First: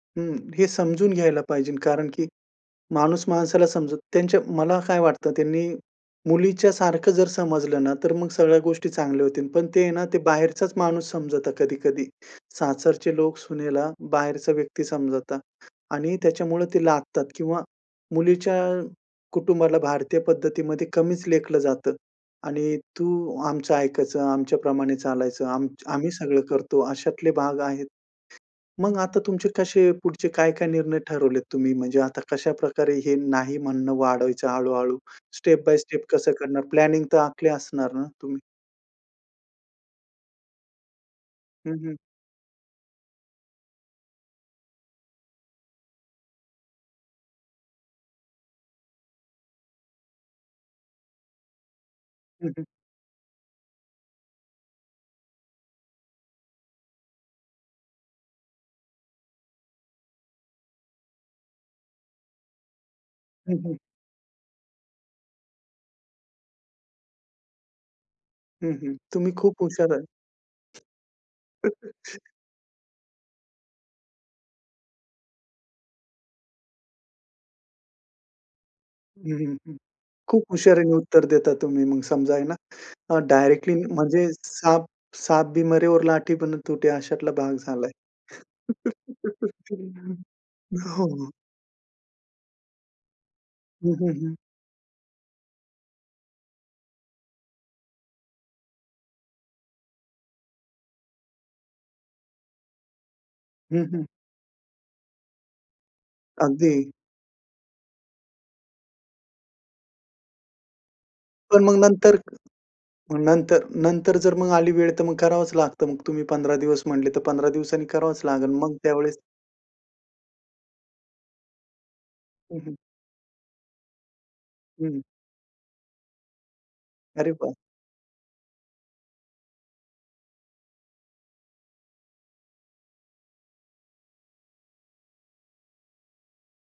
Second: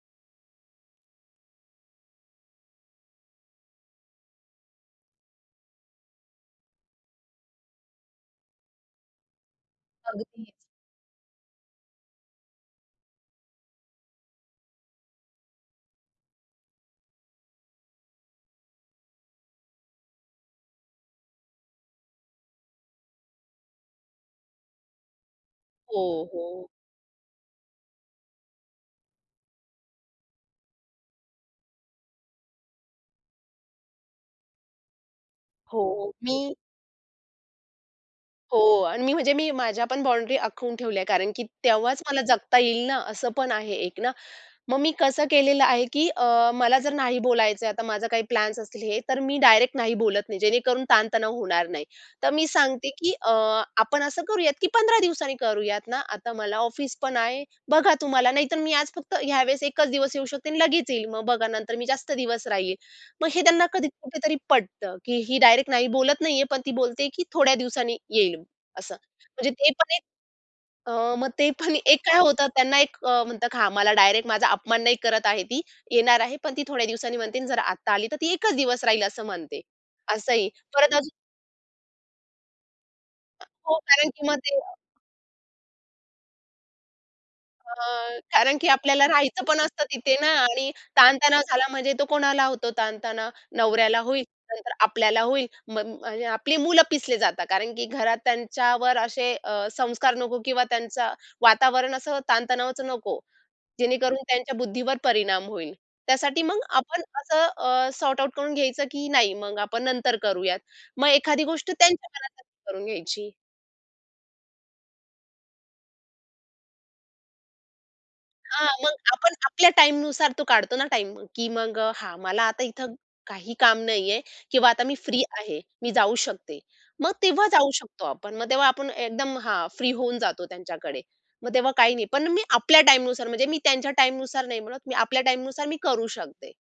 हं. हे समजून घ्यायला पाहिजे कारण की माणूस माणसाला समजत त्यांच्या मला काय वाटतं, त्यांनी मुलीच्या सारखं जर समजलं ना, तर मग सगळ्या गोष्टी चांगल्या होतील. पण ते आहे ना ते अगदीच. बाहेरचाच माणूस समजतात कधी-कधी. सासरचे लोक सुनेला बाहेरचा व्यक्ती समजतात आणि त्याच्यामुळे ते लादतात किंवा मुलीच्या कुटुंबाला भारतीय पद्धतीमध्ये कमीच लेखलं जातं. आणि "तू आमचं ऐकायचं. आमच्या प्रमाणे चालायचं. आम हो, आम्ही सगळं हो. करतो," अशातले भाग आहेत. मग आता तुमचे कसे पुढचे काय-काय निर्णय ठरवलेत तुम्ही? म्हणजे आता कशाप्रकारे हे नाही म्हणणं वाढवायचं हळू-हळू, स्टेप बाय स्टेप हो. कसं मी करणार? प्लॅनिंग तर आखली असणार ना तुम्ही? हो आणि मी म्हणजे मी माझ्या पण बाउंडरी आखून ठेवल्या आहे कारण की हं, हं. तेव्हाच मला जगता येईल ना असं पण आहे एक ना. मग मी कसं केलेलं आहे, की अ, मला जर नाही बोलायचंय आता माझं काही प्लॅन्स असतील हे, तर मी डायरेक्ट नाही बोलत नाही. जेणेकरून ताणतणाव होणार नाही. तर मी हं, हं. सांगते, की अ, "आपण असं करूयात, की 15 दिवसांनी करूयात ना. आता मला ऑफिस पण आहे. बघा तुम्हाला नाहीतर मी आज फक्त ह्या वेळेस एकच दिवस येऊ शकते आणि लगेच येईल. मग बघा नंतर मी जास्त दिवस राहील." मग हे हं, त्यांना हं. कधी कुठेतरी पटतं, की ही डायरेक्ट नाही बोलत नाहीये पण ती बोलते आहे, की थोड्या दिवसांनी येईल. हं, हं. असं. तुम्ही म्हणजे खूप ते पण हुशार एक आहे. अ, मग ते पण एक काय होतं त्यांना एक अ, म्हणतात, "हां, मला डायरेक्ट माझा अपमान नाही करत आहे ती, येणार आहे, पण ती थोड्या दिवसांनी म्हणते आणि जर आत्ता आली तर ती एकच दिवस राहील असं हं, हं, म्हणते." हं. खूप असंही. परत हुशारीने अजून उत्तर देता तुम्ही. मग समजा आहे ना, अ, डायरेक्टली हो कारण की म्हणजे मग ते साप, साप भी मरे और लाठी भी ना तुटे अशातला भाग झालाय. अ, कारण की आपल्याला राहायचं पण असतं तिथे ना आणि हो, हो. ताणतणाव झाला म्हणजे तो कोणाला होतो ताणतणाव? हं, नवऱ्याला हं, होईल. हं. नंतर आपल्याला होईल म म्हणजे आपली मुलं पिसली जातात कारण की घरात त्यांच्यावर असे अ, संस्कार नको किंवा त्यांचं वातावरण असं ताणतणावाचं नको. हं, हं. जेणेकरून त्यांच्या बुद्धीवर परिणाम होईल. त्यासाठी मग अगदी. आपण असं अ, सॉर्ट आउट करून घ्यायचं की नाही मग आपण नंतर करूयात. मग एखादी पण गोष्ट मग त्यांच्या नंतर मनासारखी करुन मग घ्यायची. नंतर नंतर जर मग आली वेळ तर मग करावंच लागतं. मग तुम्ही 15 दिवस म्हटले, तर 15 दिवसांनी करावंच लागेल, हां. मग मग त्यावेळेस आपण आपल्या टाईमनुसार तो काढतो ना टाईम, की मग अ, "हां, मला हं, आता हं. इथे काही काम नाहीये किंवा आता मी हं. फ्री आहे. मी जाऊ शकते." मग अरे तेव्हा वाह! जाऊ शकतो आपण. मग तेव्हा आपण एकदम, हां, फ्री होऊन जातो त्यांच्याकडे. मग तेव्हा काही नाही. पण मी आपल्या टाईमनुसार म्हणजे मी त्यांच्या टाईमनुसार नाही बोलत. मी आपल्या टाईमनुसार मी करू शकते.